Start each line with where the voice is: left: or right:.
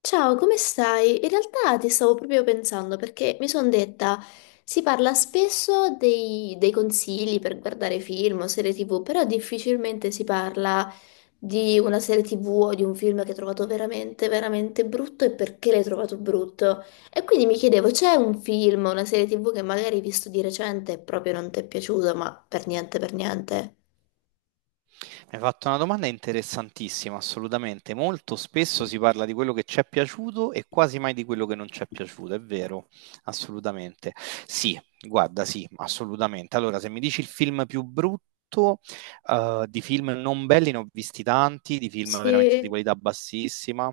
left: Ciao, come stai? In realtà ti stavo proprio pensando perché mi sono detta, si parla spesso dei consigli per guardare film o serie TV, però difficilmente si parla di una serie TV o di un film che hai trovato veramente, veramente brutto e perché l'hai trovato brutto. E quindi mi chiedevo, c'è un film o una serie TV che magari hai visto di recente e proprio non ti è piaciuto, ma per niente, per niente?
right: Mi hai fatto una domanda interessantissima, assolutamente. Molto spesso si parla di quello che ci è piaciuto e quasi mai di quello che non ci è piaciuto, è vero, assolutamente. Sì, guarda, sì, assolutamente. Allora, se mi dici il film più brutto, di film non belli ne ho visti tanti, di film veramente di
left: Sì.
right: qualità bassissima,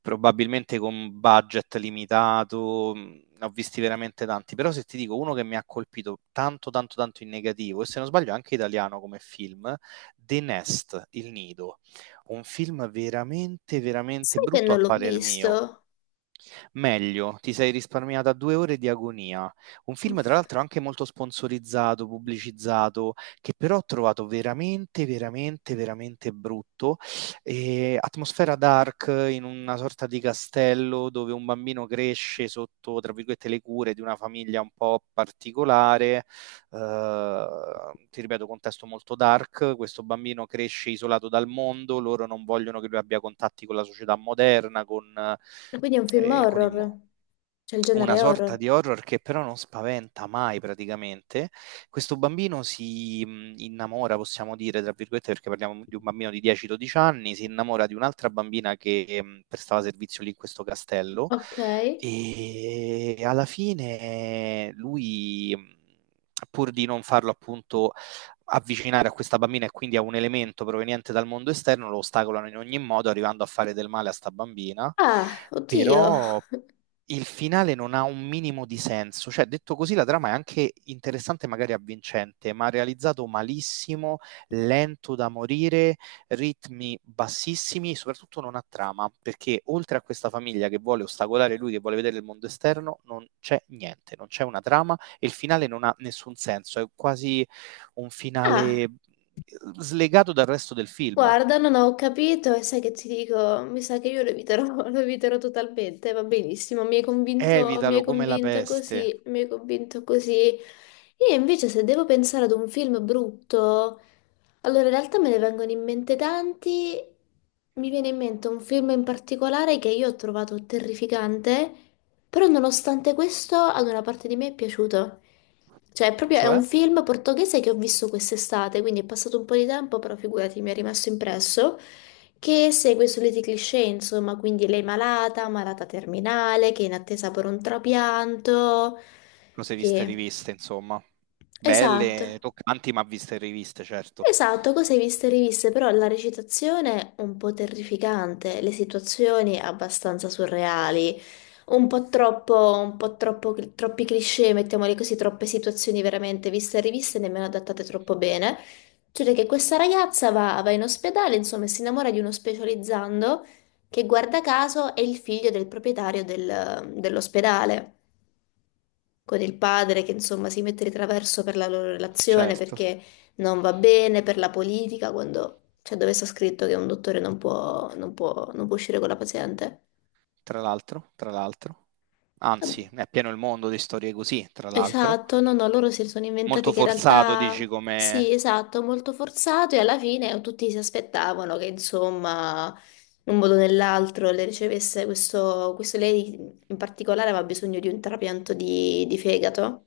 right: probabilmente con budget limitato, ne ho visti veramente tanti, però se ti dico uno che mi ha colpito tanto, tanto, tanto in negativo, e se non sbaglio è anche italiano come film, The Nest, Il Nido, un film veramente, veramente
left: Sai che
right: brutto
left: non
right: a
left: l'ho
right: parer mio,
left: visto?
right: Meglio, ti sei risparmiata 2 ore di agonia. Un film, tra l'altro, anche molto sponsorizzato, pubblicizzato, che però ho trovato veramente, veramente, veramente brutto. E atmosfera dark in una sorta di castello dove un bambino cresce sotto, tra virgolette, le cure di una famiglia un po' particolare. Eh, ti ripeto, contesto molto dark. Questo bambino cresce isolato dal mondo, loro non vogliono che lui abbia contatti con la società moderna. con eh,
left: Quindi è un film
right: eh, con il mo-
left: horror, c'è il
right: una
left: genere
right: sorta
left: horror.
right: di horror che però non spaventa mai praticamente. Questo bambino si innamora, possiamo dire, tra virgolette, perché parliamo di un bambino di 10-12 anni, si innamora di un'altra bambina che prestava servizio lì in questo castello
left: Ok.
right: e alla fine lui, pur di non farlo appunto avvicinare a questa bambina e quindi a un elemento proveniente dal mondo esterno, lo ostacolano in ogni modo, arrivando a fare del male a sta bambina.
left: Ah, oddio.
right: Però il finale non ha un minimo di senso. Cioè, detto così, la trama è anche interessante, magari avvincente, ma realizzato malissimo, lento da morire, ritmi bassissimi e soprattutto non ha trama, perché oltre a questa famiglia che vuole ostacolare lui, che vuole vedere il mondo esterno, non c'è niente, non c'è una trama e il finale non ha nessun senso. È quasi un finale
left: Ah,
right: slegato dal resto del film.
left: guarda, non ho capito e sai che ti dico, mi sa che io lo eviterò, lo eviterò totalmente, va benissimo, mi hai
right: Evitalo come la
left: convinto
right: peste.
left: così, mi hai convinto così. Io invece se devo pensare ad un film brutto, allora, in realtà me ne vengono in mente tanti. Mi viene in mente un film in particolare che io ho trovato terrificante, però nonostante questo ad una parte di me è piaciuto. Cioè, è proprio è
right: Cioè?
left: un film portoghese che ho visto quest'estate, quindi è passato un po' di tempo, però figurati, mi è rimasto impresso, che segue i soliti cliché, insomma, quindi lei malata, malata terminale, che è in attesa per un trapianto,
right: Cose viste e
left: che...
right: riviste, insomma.
left: Esatto.
right: Belle, toccanti, ma viste e riviste, certo.
left: Esatto, cose viste e riviste, però la recitazione un po' terrificante, le situazioni abbastanza surreali, un po' troppo, troppi cliché, mettiamoli così, troppe situazioni veramente viste e riviste, nemmeno adattate troppo bene. Cioè che questa ragazza va in ospedale, insomma, e si innamora di uno specializzando che guarda caso è il figlio del proprietario dell'ospedale con il padre che insomma si mette di traverso per la loro relazione
right: Certo.
left: perché non va bene, per la politica, quando cioè, dove sta scritto che un dottore non può, non può, non può uscire con la paziente.
right: Tra l'altro, tra l'altro.
left: Ah,
right: Anzi, è pieno il mondo di storie così, tra l'altro.
left: esatto, no, no, loro si sono
right: Molto
left: inventati che in
right: forzato,
left: realtà
right: dici
left: sì,
right: come...
left: esatto, molto forzato e alla fine tutti si aspettavano che insomma in un modo o nell'altro le ricevesse questo, lei in particolare aveva bisogno di un trapianto di fegato.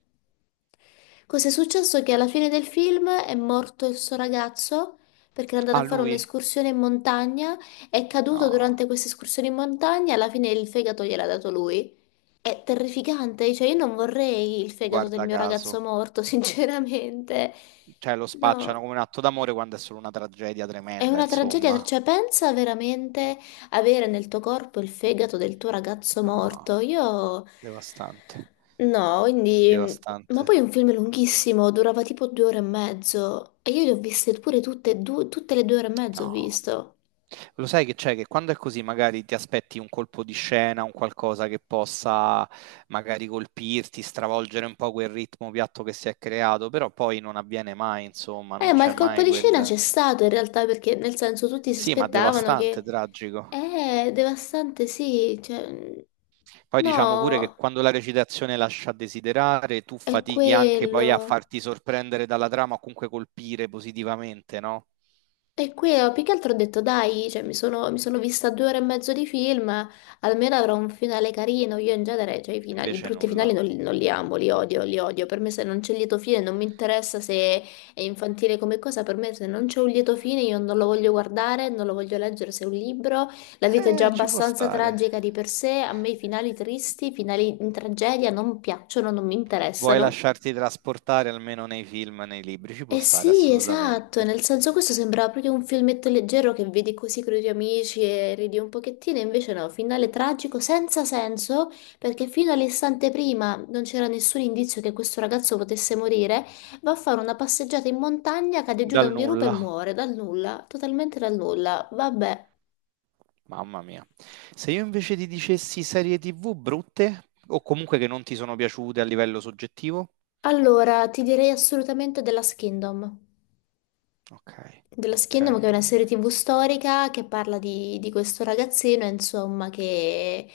left: Cos'è successo? Che alla fine del film è morto il suo ragazzo perché era andato a
right: Ah,
left: fare
right: lui?
left: un'escursione in montagna, è caduto durante
right: No,
left: questa escursione in montagna, alla fine il fegato gliel'ha dato lui. È terrificante, cioè io non vorrei il fegato del
right: guarda
left: mio ragazzo
right: caso.
left: morto, sinceramente.
right: Cioè, lo spacciano
left: No.
right: come un atto d'amore quando è solo una tragedia
left: È
right: tremenda,
left: una tragedia,
right: insomma.
left: cioè pensa veramente avere nel tuo corpo il fegato del tuo ragazzo morto.
right: No,
left: Io
right: devastante.
left: no, quindi ma
right: Devastante.
left: poi è un film lunghissimo, durava tipo 2 ore e mezzo e io li ho viste pure tutte e due, tutte le 2 ore e mezzo ho
right: No.
left: visto.
right: Lo sai che c'è che quando è così magari ti aspetti un colpo di scena, un qualcosa che possa magari colpirti, stravolgere un po' quel ritmo piatto che si è creato, però poi non avviene mai, insomma, non
left: Ma
right: c'è
left: il colpo
right: mai
left: di scena c'è
right: quel...
left: stato in realtà perché nel senso tutti si
right: Sì, ma
left: aspettavano
right: devastante,
left: che
right: tragico.
left: devastante sì, cioè
right: Poi diciamo pure che
left: no,
right: quando la recitazione lascia a desiderare, tu
left: è
right: fatichi anche poi a
left: quello.
right: farti sorprendere dalla trama o comunque colpire positivamente, no?
left: E qui più che altro ho detto dai, cioè, mi sono vista 2 ore e mezzo di film, almeno avrò un finale carino. Io in genere, cioè, i
right: Invece
left: brutti
right: nulla.
left: finali non li amo, li odio, li odio. Per me se non c'è il lieto fine non mi interessa se è infantile come cosa, per me se non c'è un lieto fine io non lo voglio guardare, non lo voglio leggere se è un libro. La vita è già
right: Ci può
left: abbastanza
right: stare.
left: tragica di per sé, a me i finali tristi, i finali in tragedia non piacciono, non mi
right: Vuoi
left: interessano.
right: lasciarti trasportare almeno nei film, nei libri, ci può
left: Eh
right: stare
left: sì, esatto,
right: assolutamente.
left: nel senso questo sembrava proprio un filmetto leggero che vedi così con i tuoi amici e ridi un pochettino, e invece no, finale tragico senza senso, perché fino all'istante prima non c'era nessun indizio che questo ragazzo potesse morire, va a fare una passeggiata in montagna, cade giù da
right: Dal
left: un dirupo e
right: nulla,
left: muore, dal nulla, totalmente dal nulla. Vabbè,
right: mamma mia. Se io invece ti dicessi serie TV brutte o comunque che non ti sono piaciute a livello soggettivo?
left: allora ti direi assolutamente della Last Kingdom.
right: Ok,
left: Dello
right: ok.
left: Kingdom, che è una serie TV storica che parla di questo ragazzino, insomma, che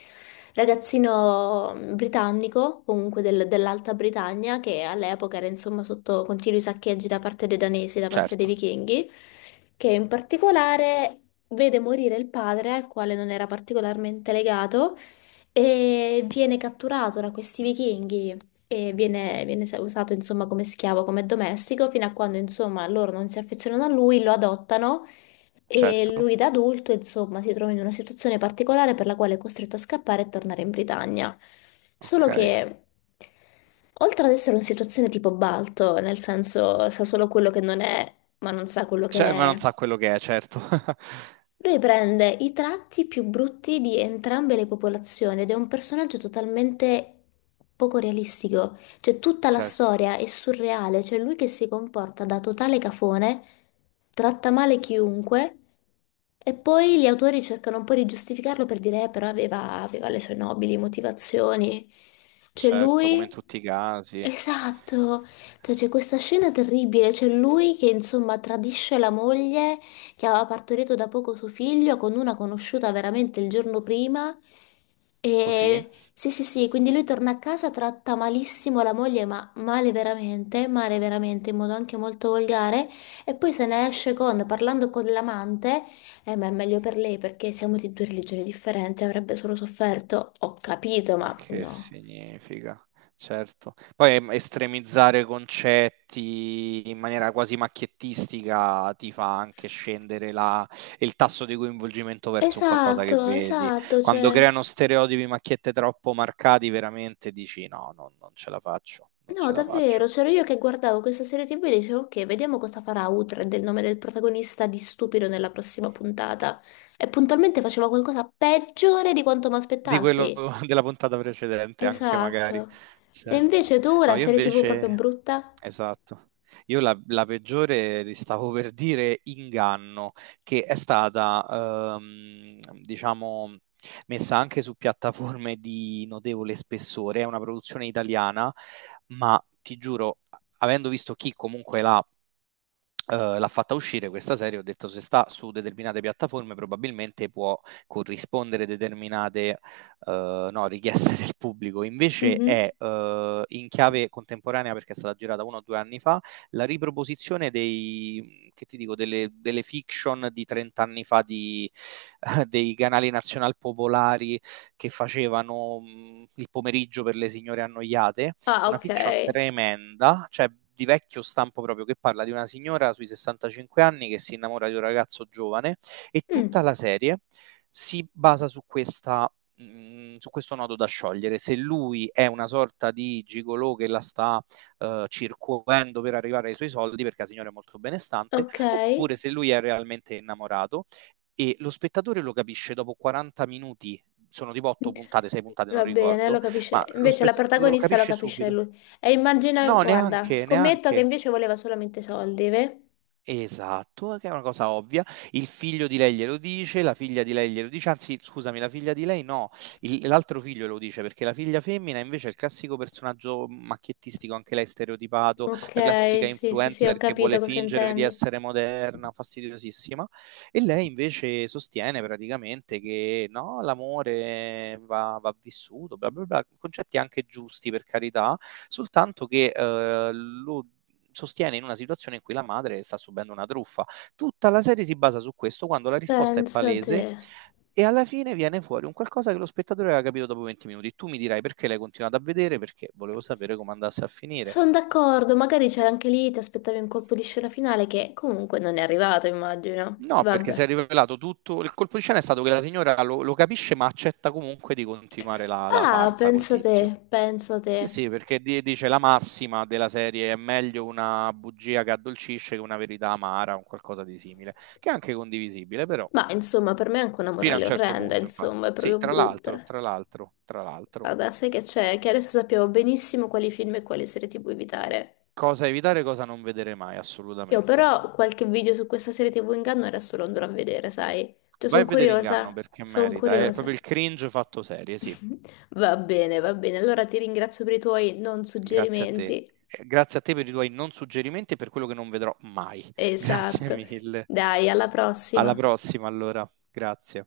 left: ragazzino britannico, comunque dell'Alta Britannia, che all'epoca era insomma sotto continui saccheggi da parte dei danesi, da parte dei
right: Certo,
left: vichinghi, che in particolare vede morire il padre, al quale non era particolarmente legato, e viene catturato da questi vichinghi e viene usato insomma come schiavo, come domestico, fino a quando insomma loro non si affezionano a lui, lo adottano e
right: certo.
left: lui da adulto insomma si trova in una situazione particolare per la quale è costretto a scappare e tornare in Britannia. Solo
right: Ok.
left: che oltre ad essere una situazione tipo Balto, nel senso sa solo quello che non è, ma non sa quello che
right: Cioè, ma non
left: è.
right: sa quello che è, certo.
left: Lui prende i tratti più brutti di entrambe le popolazioni ed è un personaggio totalmente poco realistico. Cioè, tutta la
right: Certo,
left: storia è surreale. C'è lui che si comporta da totale cafone, tratta male chiunque, e poi gli autori cercano un po' di giustificarlo per dire, però aveva le sue nobili motivazioni. Cioè,
right: certo, come in
left: lui.
right: tutti i casi.
left: Esatto, cioè, c'è questa scena terribile, c'è lui che insomma tradisce la moglie che aveva partorito da poco suo figlio con una conosciuta veramente il giorno prima.
right: Così?
left: E sì, sì, sì, quindi lui torna a casa, tratta malissimo la moglie, ma male veramente, in modo anche molto volgare, e poi se ne esce con, parlando con l'amante, ma è meglio per lei perché siamo di due religioni differenti, avrebbe solo sofferto. Ho capito,
right: Ma
left: ma
right: che
left: no.
right: significa? Certo. Poi estremizzare concetti in maniera quasi macchiettistica ti fa anche scendere il tasso di coinvolgimento verso un qualcosa che
left: Esatto,
right: vedi.
left: esatto,
right: Quando
left: cioè.
right: creano stereotipi, macchiette troppo marcati, veramente dici no, no, non ce la faccio, non
left: No,
right: ce la
left: davvero,
right: faccio.
left: c'ero io che guardavo questa serie TV e dicevo, ok, vediamo cosa farà Uhtred, il nome del protagonista di stupido nella prossima puntata. E puntualmente faceva qualcosa peggiore di quanto mi
right: Di quello
left: aspettassi.
right: della puntata precedente, anche magari,
left: Esatto. E
right: certo.
left: invece tu,
right: No,
left: la
right: io
left: serie TV proprio
right: invece,
left: brutta?
right: esatto, io la peggiore, ti stavo per dire, Inganno, che è stata, diciamo, messa anche su piattaforme di notevole spessore, è una produzione italiana, ma ti giuro, avendo visto chi comunque l'ha fatta uscire questa serie, ho detto se sta su determinate piattaforme probabilmente può corrispondere determinate no, richieste del pubblico, invece
left: Mhm.
right: è in chiave contemporanea perché è stata girata 1 o 2 anni fa, la riproposizione che ti dico, delle fiction di 30 anni fa di, dei canali nazional popolari che facevano il pomeriggio per le signore annoiate
left: Ah,
right: una
left: ok.
right: fiction tremenda, cioè di vecchio stampo proprio, che parla di una signora sui 65 anni che si innamora di un ragazzo giovane e tutta
left: Mm,
right: la serie si basa su questo nodo da sciogliere, se lui è una sorta di gigolò che la sta circuendo per arrivare ai suoi soldi perché la signora è molto benestante,
left: ok.
right: oppure se lui è realmente innamorato e lo spettatore lo capisce dopo 40 minuti, sono tipo 8 puntate, 6 puntate, non
left: Va bene, lo
right: ricordo,
left: capisce.
right: ma lo,
left: Invece
right: spe-
left: la
right: lo
left: protagonista lo
right: capisce
left: capisce
right: subito.
left: lui. E immagina,
right: No,
left: guarda,
right: neanche,
left: scommetto che
right: neanche.
left: invece voleva solamente soldi, ve?
right: Esatto, che è una cosa ovvia. Il figlio di lei glielo dice, la figlia di lei glielo dice, anzi, scusami, la figlia di lei no, l'altro figlio lo dice perché la figlia femmina invece è il classico personaggio macchiettistico, anche lei stereotipato,
left: Ok,
right: la classica
left: sì, sì, sì, ho
right: influencer che vuole
left: capito cosa
right: fingere di
left: intendi.
right: essere moderna, fastidiosissima. E lei invece sostiene praticamente che no, l'amore va vissuto, bla bla bla, concetti anche giusti per carità, soltanto che lo sostiene in una situazione in cui la madre sta subendo una truffa. Tutta la serie si basa su questo quando la risposta è
left: Pensa te.
right: palese e alla fine viene fuori un qualcosa che lo spettatore aveva capito dopo 20 minuti. Tu mi dirai perché l'hai continuato a vedere, perché volevo sapere come andasse a finire.
left: Sono d'accordo, magari c'era anche lì, ti aspettavi un colpo di scena finale che comunque non è arrivato, immagino.
right: No, perché si
left: Vabbè.
right: è rivelato tutto. Il colpo di scena è stato che la signora lo capisce, ma accetta comunque di continuare la
left: Ah,
right: farsa col
left: pensa te,
right: tizio.
left: pensa te.
right: Sì, sì, perché dice la massima della serie è meglio una bugia che addolcisce che una verità amara, un qualcosa di simile, che è anche condivisibile, però
left: Ma insomma, per me è anche una
right: fino a un
left: morale
right: certo
left: orrenda,
right: punto, infatti.
left: insomma, è
right: Sì,
left: proprio
right: tra l'altro,
left: brutta.
right: tra l'altro, tra l'altro,
left: Guarda, sai che c'è? Che adesso sappiamo benissimo quali film e quali serie TV evitare.
right: cosa evitare, cosa non vedere mai,
left: Io
right: assolutamente.
left: però qualche video su questa serie TV inganno adesso lo andrò a vedere, sai? Cioè,
right: Vai
left: sono
right: a vedere Inganno
left: curiosa,
right: perché
left: sono
right: merita, è
left: curiosa.
right: proprio il cringe fatto serie, sì.
left: Va bene, va bene. Allora ti ringrazio per i tuoi non
right: Grazie a te.
left: suggerimenti.
right: Grazie a te per i tuoi non suggerimenti e per quello che non vedrò mai. Grazie
left: Esatto.
right: mille.
left: Dai, alla
right: Alla
left: prossima.
right: prossima, allora. Grazie.